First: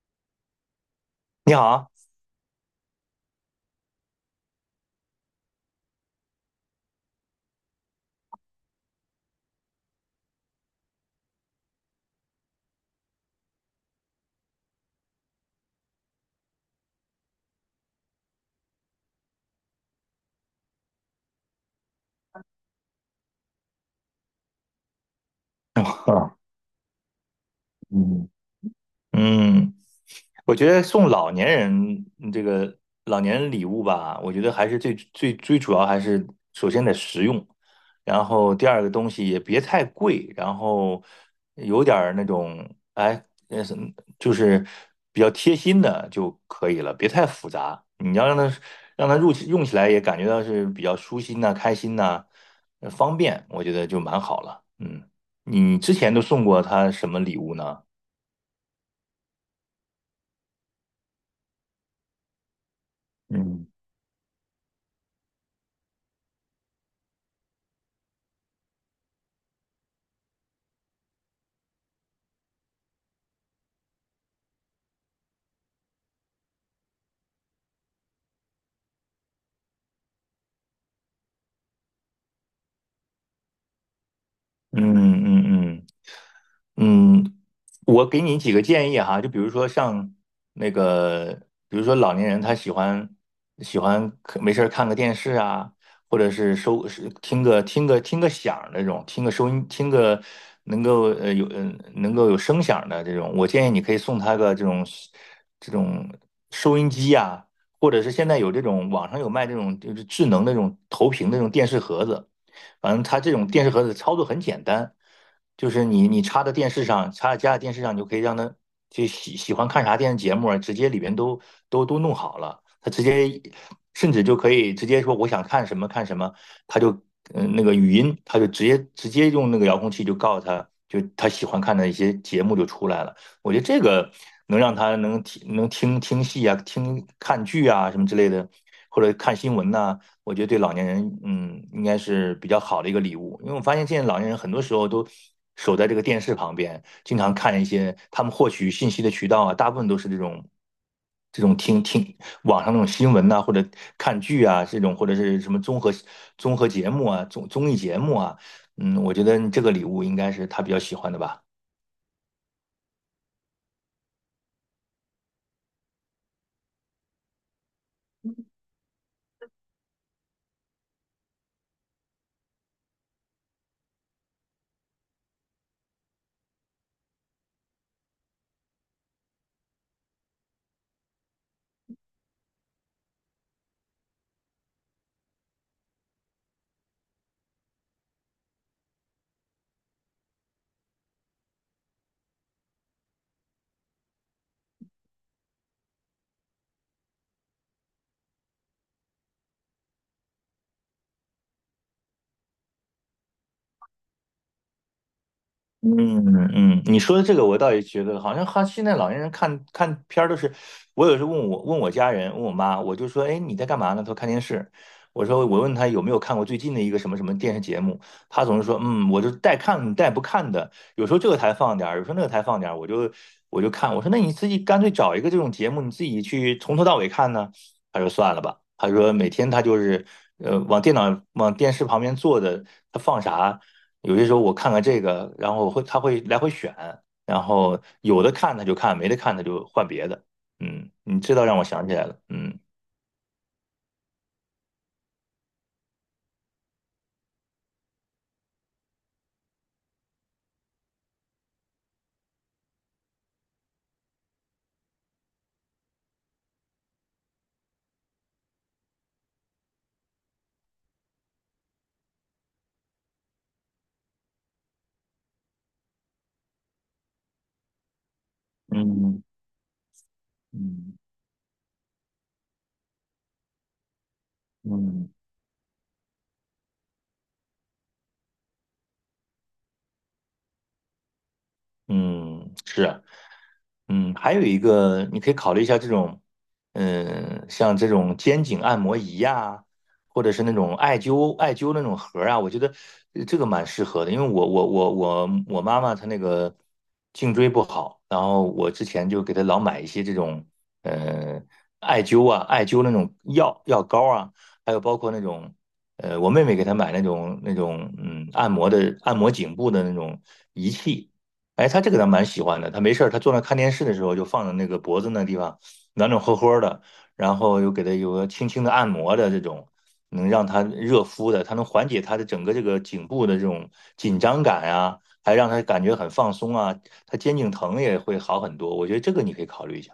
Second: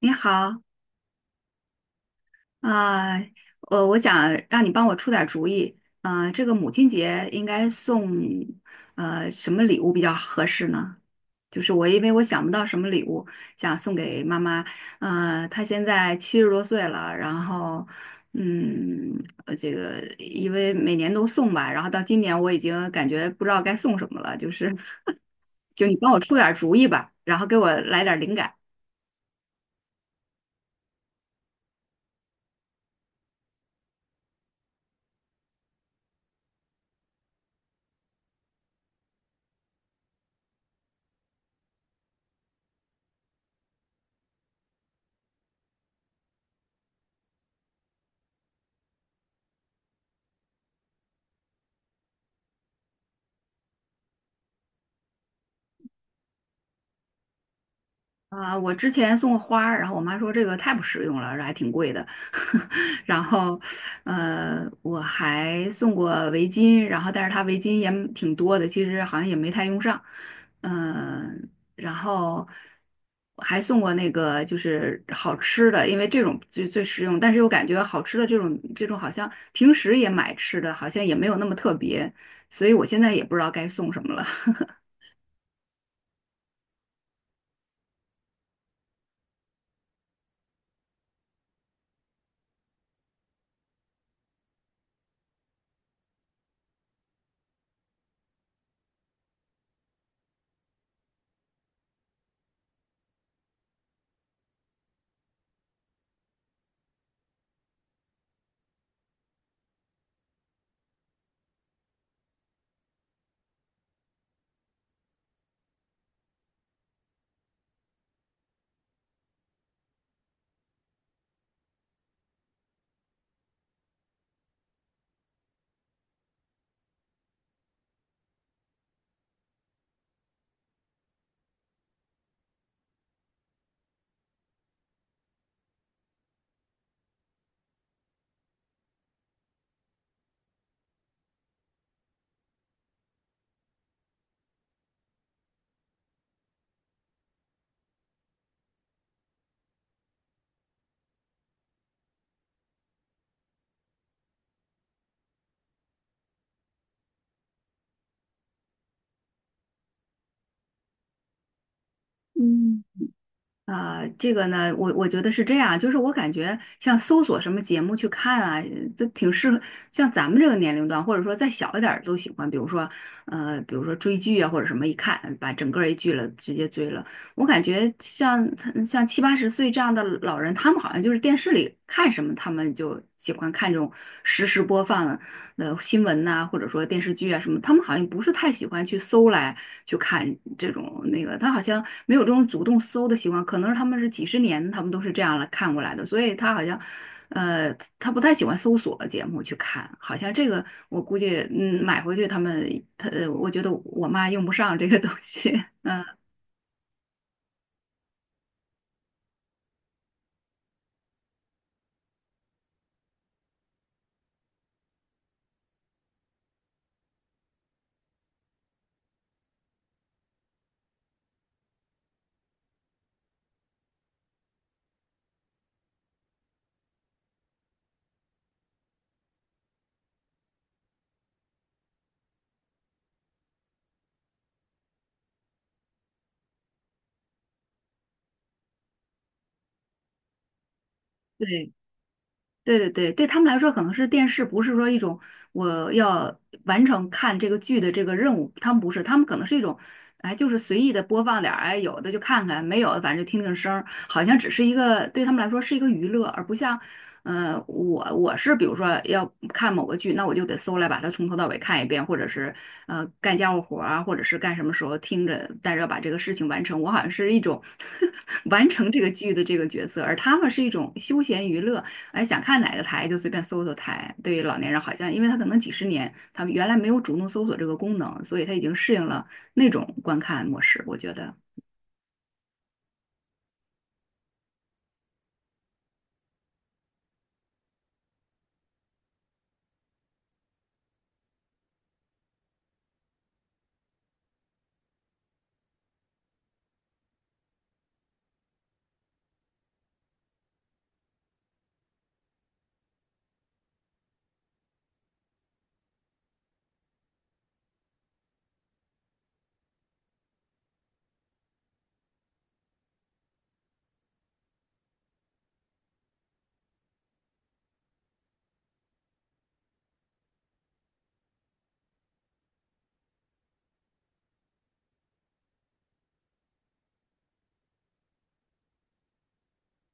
你好，你好。啊、我想让你帮我出点主意，啊，这个母亲节应该送什么礼物比较合适呢？就是我因为想不到什么礼物想送给妈妈，她现在七十多岁了，然后嗯，这个因为每年都送吧，然后到今年我已经感觉不知道该送什么了，就是 就你帮我出啊，点主意吧，然后给我来点嗯，灵感。嗯，我觉得送老年人嗯这个老年人礼物吧，我觉得还是最主要还是首先得实用，然后第二个东西也别太贵，然后有点儿那种哎，什么就是比较贴心的就可以了，别太复杂。你要让他让他入用起来也感觉到是比较舒心呐、开心呐、方便，我觉得就蛮好了。嗯，你之前都送过他什么礼物呢？啊，我之前送过花儿，然后我妈说这个太不实用了，这还挺贵的。然后，嗯我还送过围巾，然后但是它围巾也挺多的，其实好像也没太用上。嗯、然后还送过那个就是好吃的，因为这种最最实用，但是又感觉好吃的这种好像平时也买吃的，好像也没有那么特别，所以我现在也不知道该送什么了。嗯嗯嗯。嗯，我给你几个建议哈，就比如说像那个，比如说老年人他喜欢看没事儿看个电视啊，或者是听个响儿那种，听个能够有声响儿的这种，我建议你可以送他个这种收音机呀、或者是现在有这种网上有卖这种就是智能那种投屏的那种电视盒子。反正它这种电视盒子操作很简单，就是你插在电视上，插在家里电视上，你就可以让它就喜欢看啥电视节目啊，直接里边都弄好了，它直接甚至就可以直接说我想看什么看什么，它就那个语音，它就直接用那个遥控器就告诉他，就他喜欢看的一些节目就出来了。我觉得这个能让他能听能听听戏啊，看剧啊什么之类的，或者看新闻呐、我觉得对老年人，嗯，应该是比较好的一个礼物。因为我发现现在老年人很多时候都守在这个电视旁边，经常看一些他们获取信息的渠道啊，大部分都是这种听网上那种新闻呐、或者看剧啊，这种或者是什么综合节目啊、综艺节目啊。嗯，我觉得这个礼物应该是他比较喜欢的吧。嗯。啊，这个呢，我觉得是这样，就是我感觉像搜索什么节目去看啊，这挺适合像咱们这个年龄段，或者说再小一点儿都喜欢，比如说，呃，比如说追剧啊，或者什么，一看把整个儿一剧了直接追了。我感觉像七八十岁这样的老人，他们好像就是电视里看什么，他们就喜欢看这种实时播放，呃新闻呐、或者说电视剧啊什么，他们好像不是太喜欢去搜来去看这种那个，他好像没有这种主动搜的习惯，可能是他们是几十年他们都是这样来看过来的，所以他好像。呃，他不太喜欢搜索节目去看，好像这个我估计，嗯，买回去他们，他，呃我觉得我妈用不上这个东西，嗯，嗯你说的这个我倒也觉得，好像哈现在老年人看看片儿都是，我有时候问我妈，我就说，哎，你在干嘛呢？她说看电视。我说我问她有没有看过最近的一个什么什么电视节目，她总是说，嗯，我就带看带不看的，有时候这个台放点儿，有时候那个台放点儿，我就看。我说那你自己干脆找一个这种节目，你自己去从头到尾看呢。她说算了吧，她说每天她就是往电视旁边坐的，她放啥。有些时候我看看这个，然后他会来回选，然后有的看他就看，没得看他就换别的。你这倒对。让我想起来了。嗯对对对，对他们来说可能是电视，不是说一种我要完成看这个剧的这个任务，他们不是，他们可能是一种，哎，就是随意的播放点儿，哎，有的就看看，没有的反正就听听声儿，好像只是一个对他们来说是一个娱乐，而不像，呃，我是比如说要看某个剧，那我就得搜来把它从头到尾看一遍，或者是呃干家务活儿啊，或者是干什么时候听着，但是要把这个事情完成，我好像是一种 完成这个嗯剧的这个角色，而他们是一种嗯休闲娱乐。哎，想看哪个台就随便搜搜台。对于老年人，好嗯。像因为他可能几十年，他们原来没有主动搜索这个功能，所以他已经适应了那种观看模式。我觉得，嗯，是啊。还有一个你可以考虑一下这种，像这种肩颈按摩仪呀、或者是那种艾灸那种盒儿啊，我觉得这个蛮适合的，因为我妈妈她那个颈椎不好，然后我之前就给她老买一些这种，呃，艾灸啊，艾灸那种药膏啊，还有包括那种。我妹妹给她买那种那种按摩颈部的那种仪器，哎，他这个倒蛮喜欢的。他没事儿，他坐那看电视的时候，就放在那个脖子那地方暖暖和和的，然后又给他有个轻轻的按摩的这种，能让他热敷的，他能缓解他的整个这个颈部的这种紧张感啊，还让他感觉很放松啊，他肩颈疼也会好很多。我觉得这个你可以考虑一下。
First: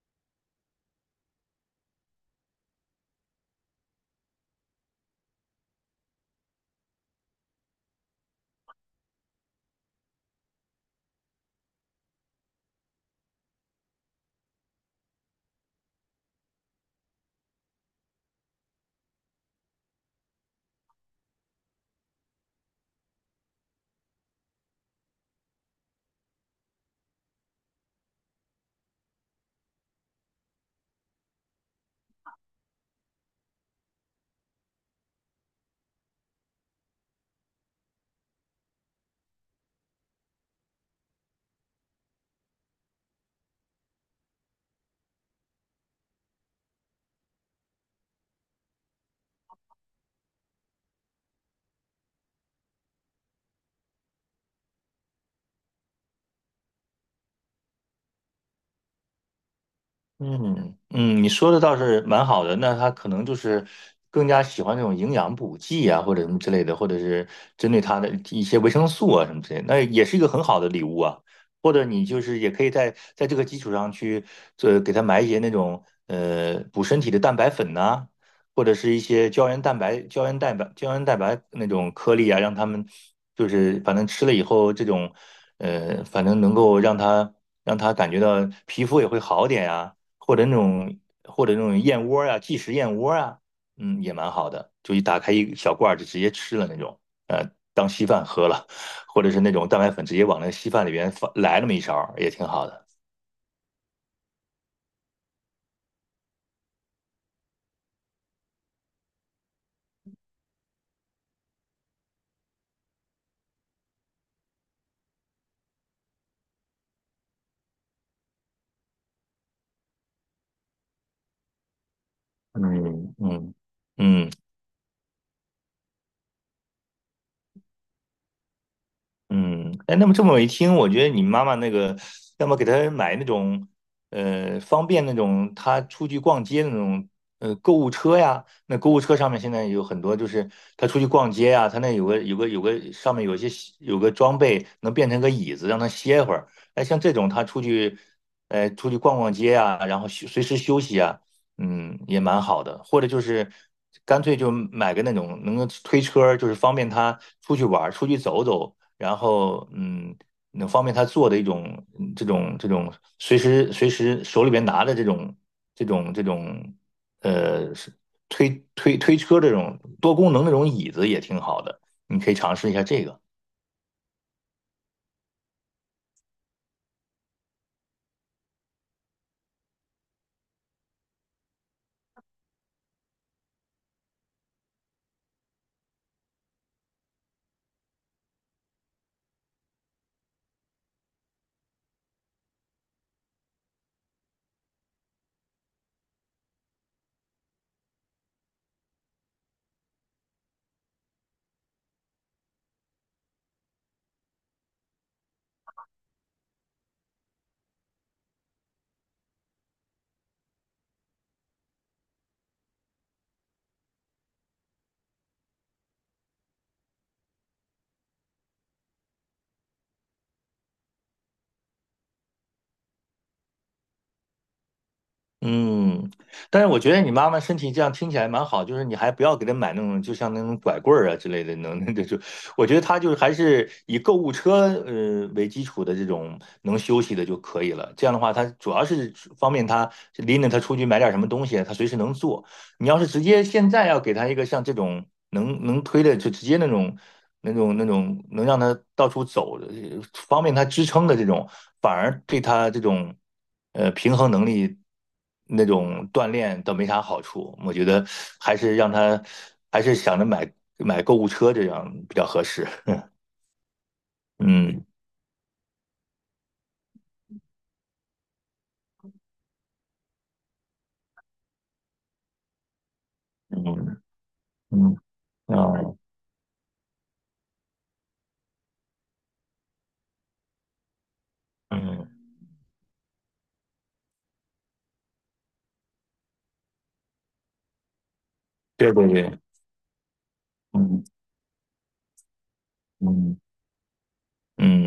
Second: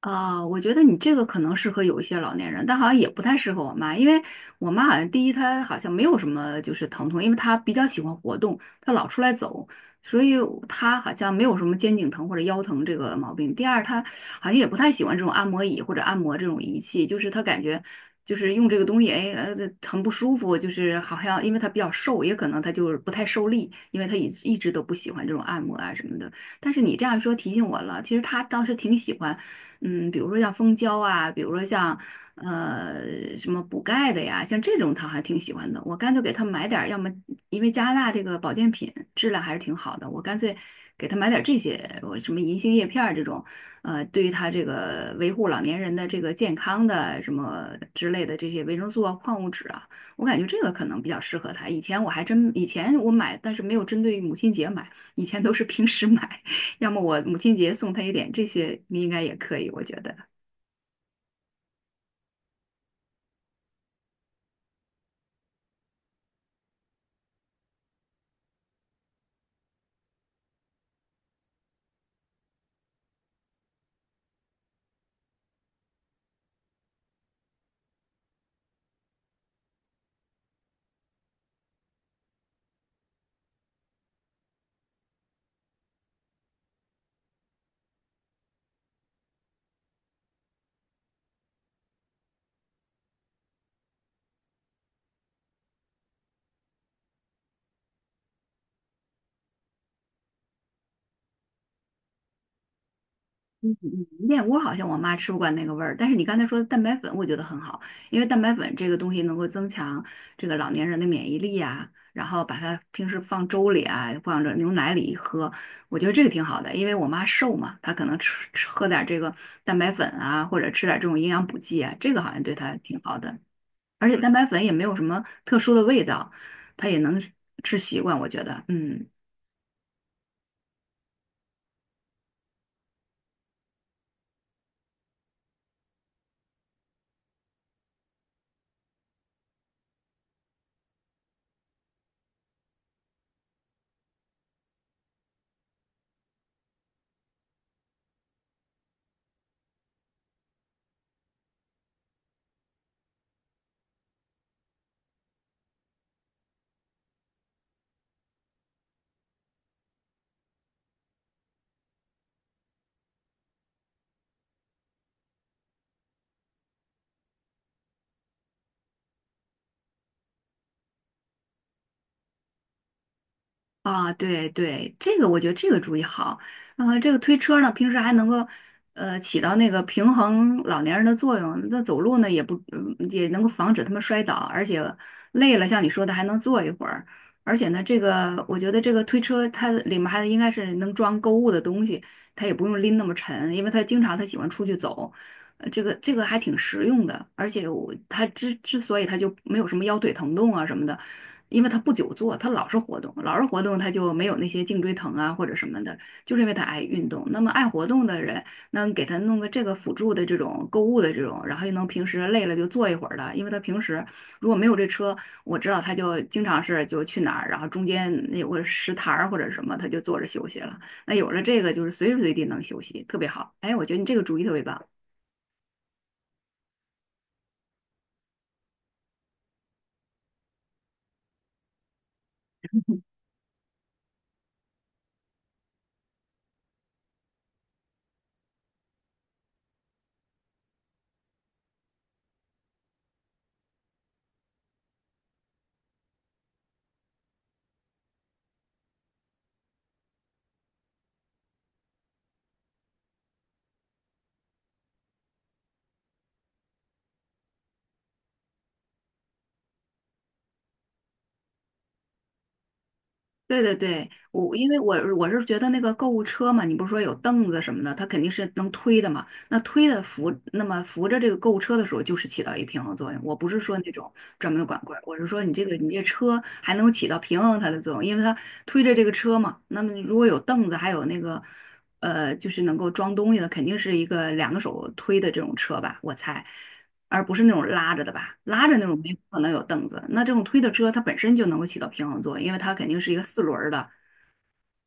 啊，我觉得你这个可能适合有一些老年人，但好像也不太适合我妈，因为我妈好像第一她好像没有什么就是疼痛，因为她比较喜欢活动，她老出来走，所以她好像没有什么肩颈疼或者腰疼这个毛病。第二，她好像也不太喜欢这种按摩椅或者按摩这种仪器，就是她感觉就是用这个东西，哎，呃，这很不舒服，就是好像因为她比较瘦，也可能她就是不太受力，因为她一直都不喜欢这种按摩啊什么的。但是你这样说提醒我了，其实她当时挺喜欢。嗯，比如说像蜂胶啊，比如说像什么补钙的呀，像这种他还挺喜欢的。我干脆给他买点儿，要么因为加拿大这个保健品质量还是挺好的，我干脆给他买点儿这些，我什么银杏叶片儿这种，呃，对于他这个维护老年人的这个健康的什么之类的这些维生素啊、矿物质啊，我感觉这个可能比较适合他。以前我还真，以前我买，但是没有针对母亲节买，以前都是平时买。要么我母亲节送她一点这些，你应该也可以，我觉得。嗯，你说的倒是蛮好的。那他可能就是更加喜欢这种营养补剂啊，或者什么之类的，或者是针对他的一些维生素啊什么之类的那也是一个很好的礼物啊。或者你就是也可以在这个基础上去，给他买一些那种补身体的蛋白粉呐、或者是一些胶原蛋白那种颗粒啊，让他们就是反正吃了以后，这种反正能够让他感觉到皮肤也会好点呀、或者那种燕窝啊，即食燕窝啊，也蛮好的，就一打开一小罐儿就直接吃了那种，呃，当稀饭喝了，或者是那种蛋白粉直接往那稀饭里边放来那么一勺儿也挺好的。燕窝好像我妈吃不惯那个味儿，但是你刚才说的蛋白粉，我觉得很好，因为蛋白粉这个东西能够增强这个老年人的免疫力啊，然后把它平时放粥里啊，放着牛奶里喝，我觉得这个挺好的，因为我妈瘦嘛，她可能吃吃喝点这个蛋白粉啊，或者吃点这种营养补剂啊，这个好像对她挺嗯好的，嗯而且蛋嗯。白粉也没有什么特殊的味道，她也能吃习惯，我觉得，嗯。嗯，哎，那么这么一听，我觉得你妈妈那个，要么给她买那种，方便那种她出去逛街的那种，购物车呀。那购物车上面现在有很多，就是她出去逛街呀，她那有个上面有一些有个装备能变成个椅子，让她歇会儿。哎，像这种她出去逛逛街呀，然后随时休息啊，也蛮好的。或者就是干脆就买个那种能够推车儿就是方便她出去玩儿、出去走走。然后能方便他做的一种这种随时手里边拿的这种呃是推推推车这种多功能那种椅子也挺好的，你可以尝试一下这个。啊，对对，这个我觉得这个主意好。呃，这个推车呢，平时还能够起到那个平衡老年人的作用。那走路呢，也不嗯也能够防止他们摔倒，而且累了，像你说的还能坐一会儿。而且呢，这个我觉得这个推车它里面还应该是能装购物的东西，它也不用拎那么沉，因为他经常他喜欢出去走。这个还挺实用的，而且我他之所以他就没有什么腰腿疼痛啊什么的。因为他不久坐，他老是活动，老是活动，他就没有那些颈椎疼啊或者什么的，就是因为他爱运动。那么爱活动的人，那给他弄个这个辅助的这种购物的这种，然后又能平时累了就坐一会儿的，因为他平时如果没有这车，我知道他就经常是就去哪儿，然后中间有个石台儿或者什么，他就坐着休息了。那有了这个，就是随时随地能休息，特别好。哎，我觉得你这个主意特别棒。嗯，但是我觉得你妈妈身体这样听起来蛮好，就是你还不要给她买那种，就像那种拐棍儿啊之类的，能 那就，我觉得她就是还是以购物车为基础的这种能休息的就可以了。这样的话，她主要是方便她拎着她出去买点什么东西，她随时能做。你要是直接现在要给他一个像这种能推的，就直接那种能让他到处走的，方便他支撑的这种，反而对他这种平衡能力那种锻炼倒没啥好处。我觉得还是让他还是想着买购物车这样比较合适。对对对，我因为嗯我是觉得那个购物车嘛，你不是说有凳子什么的，它肯定是能推的嘛。那推的扶，那么扶着这个购物车的时候，就是起到一个平衡作用。我不是说那嗯种专门的管嗯棍儿，我是说你这个你啊这车还能起到平衡它的作用，因为它推着这个车嘛。那么如果有凳子，还有那个嗯，就是能够装东西的，肯定是一个两个手推的这种车吧，我猜。而不是那种拉着的吧，拉着那对种对没可对，能有凳子。那这种推的车，它嗯本身就能够起到平衡作用，因为它肯定是一个嗯四轮儿的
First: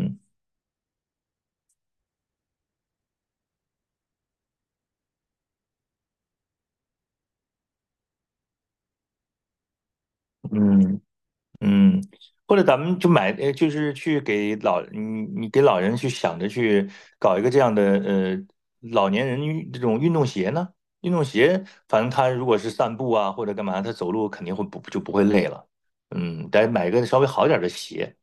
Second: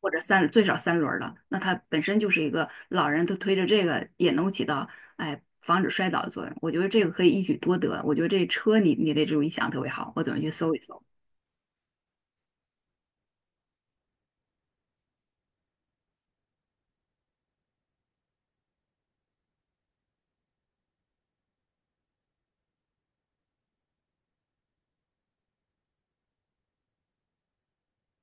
或者最少三轮儿的，那它本身就是一个老人，他推着这个也能够起到哎防止摔倒的作用。我觉得这个可以一举多得。我觉得这车你的这种意向特别好，我准备去搜一嗯。搜。嗯，或者咱们就买，就是去给老你你给老人去想着去搞一个这样的老年人这种运动鞋呢？运动鞋，反正他如果是散步啊或者干嘛，他走路肯定会不就不会累了。得买一个稍微好点儿的鞋。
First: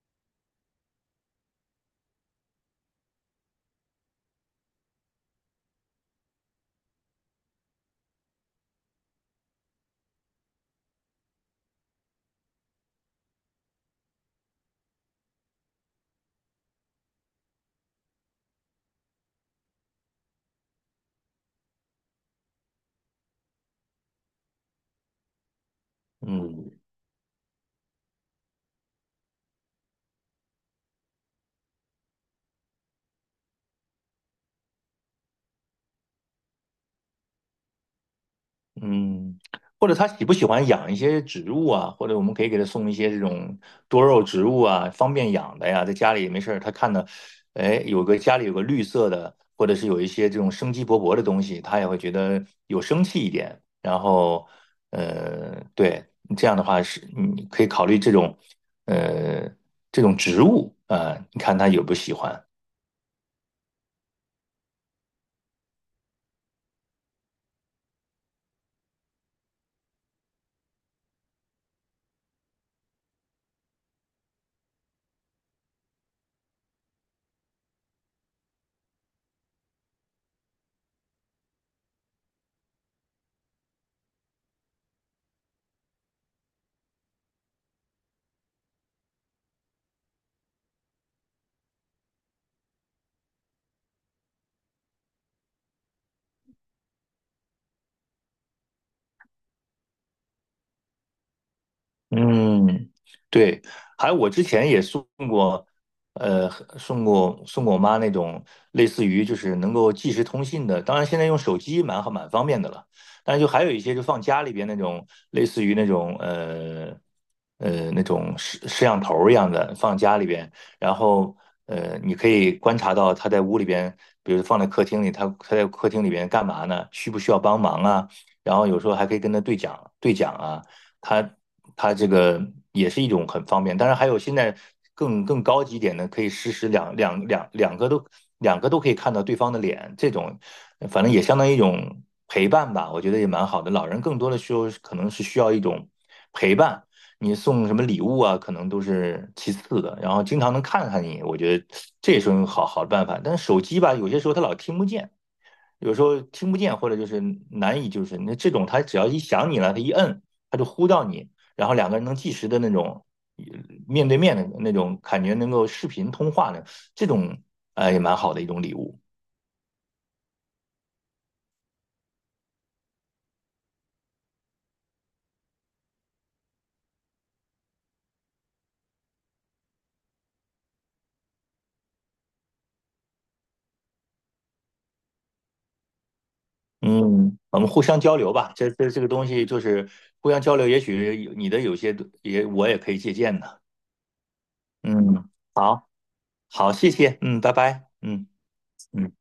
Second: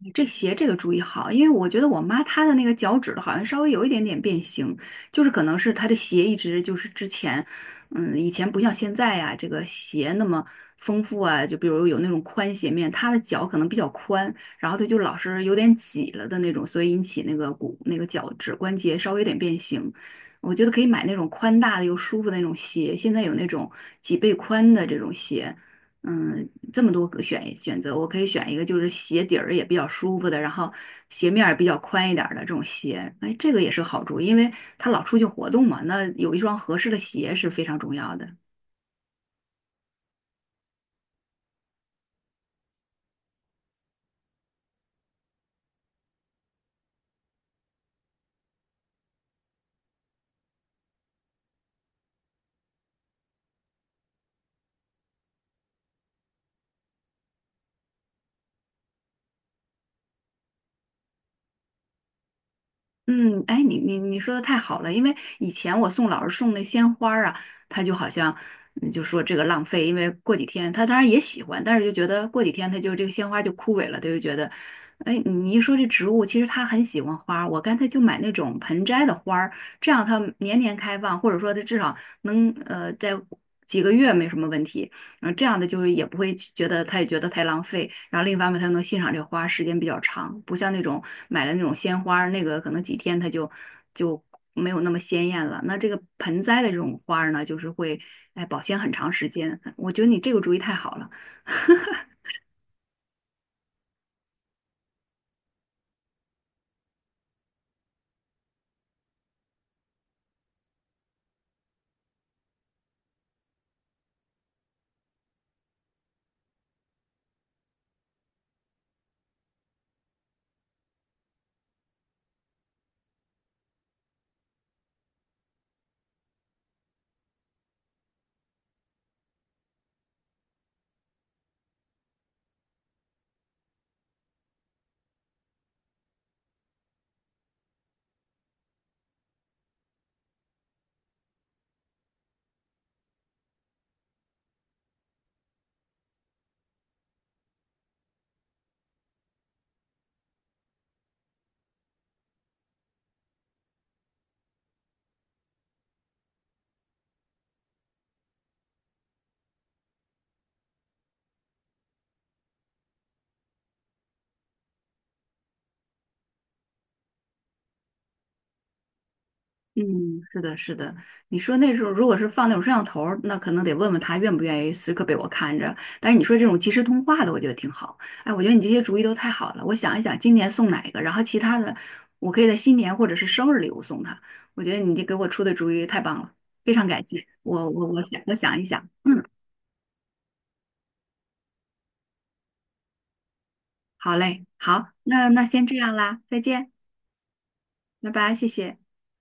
你这鞋这个注意好，因为我觉得我妈她的那个脚趾头好像稍微有一点点变形，就是可能是她的鞋一直就是之前，嗯，以前不像现在呀、这个鞋那么丰富啊，就比如有那种宽鞋面，她的脚可能比较宽，然后她就老是有点挤了的那种，所以引起那个骨那个脚趾关节稍微有点变形。我觉得可以买那种宽大的又舒服的那种鞋，现在有那种几倍宽的这种鞋。嗯，嗯这么多个选择，我可以选一个就是鞋底儿也比较舒服的，然后鞋面儿比较宽一点儿的这种鞋。哎，这个也是好处，因为他老出去活动嘛，那有一双合适的鞋是非常重要的。嗯，或者他喜不喜欢养一些植物啊？或者我们可以给他送一些这种多肉植物啊，方便养的呀，在家里也没事儿，他看到，哎，有个家里有个绿色的，或者是有一些这种生机勃勃的东西，他也会觉得有生气一点。然后，对，这样的话是你可以考虑这种，呃，这种植物啊，你看他有不喜欢。嗯，哎，你说的太好了，因为以前我送老师送那鲜花儿啊，他就好像嗯就说这个浪费，因为过几天他当然也喜欢，但是就觉得过几天他就这个鲜花就枯萎了，他就觉得，哎，你一说这植物，其实他很喜欢花儿我干脆就买那种盆栽的花儿，这样它年年开放，或者说它至少能在几个月没什么问题。然后这样的就是也不会觉得他也觉得太浪费，然后另一方面他又能欣赏这个花时间比较长，不像那种买了那种鲜花儿那个可能几天它就没有那么鲜艳了。那这个盆栽的这种花儿呢，就是会哎保鲜很长时间，我觉得你这个主意太好了。嗯，对，还有我之前也呃，送过我妈那种类似于就是能够即时通信的，当然现在用手机蛮好蛮方便的了，但是就还有一些就放家里边那种类似于那种那种摄像头儿一样的放家里边，然后你可以观察到他在屋里边，比如放在客厅里，他在客厅里边干嘛呢？需不需要帮忙啊？然后有时候还可以跟他对讲对讲啊。它它这个也是一种很方便。当然还有现在更高级一点的，可以实时两个都可以看到对方的脸，这种反正也相当于一种陪伴吧，我觉得也蛮好的。老人更多的时候可能是需要一种陪伴。你送什么礼物啊，可能都是其次的，然后经常能看看你，我觉得这也是一种好好的办法。但是手机吧，有些时候它老听不见，有时候听不见，或者就是难以，就是那这种，他只要一想你了，他一摁，他就呼到你，然后两个人能即时的那种呃面对面的那种感觉，能够视频通话的这种，也蛮好的一种礼物。嗯，是的，是的。你说那时候如果是放那种摄像头儿那可能得问问他愿不愿意时刻被我看着。但是你说这种即时通话的，我觉得挺好。哎，我觉得你这些主意都太好了。我想一想，今年送哪一个，然后其他的，我可以在新年或者是生日礼物送他。我觉得你这给我出的主意太棒了，非常感谢。嗯，我们我互我相我交想流吧，想一这想，这这个嗯，东西就是互相交流，也许你的有些我也可以借鉴的。好嘞，好，那嗯，那先这好，样啦，再见，好，谢谢，嗯，拜拜，拜嗯拜，谢谢。嗯。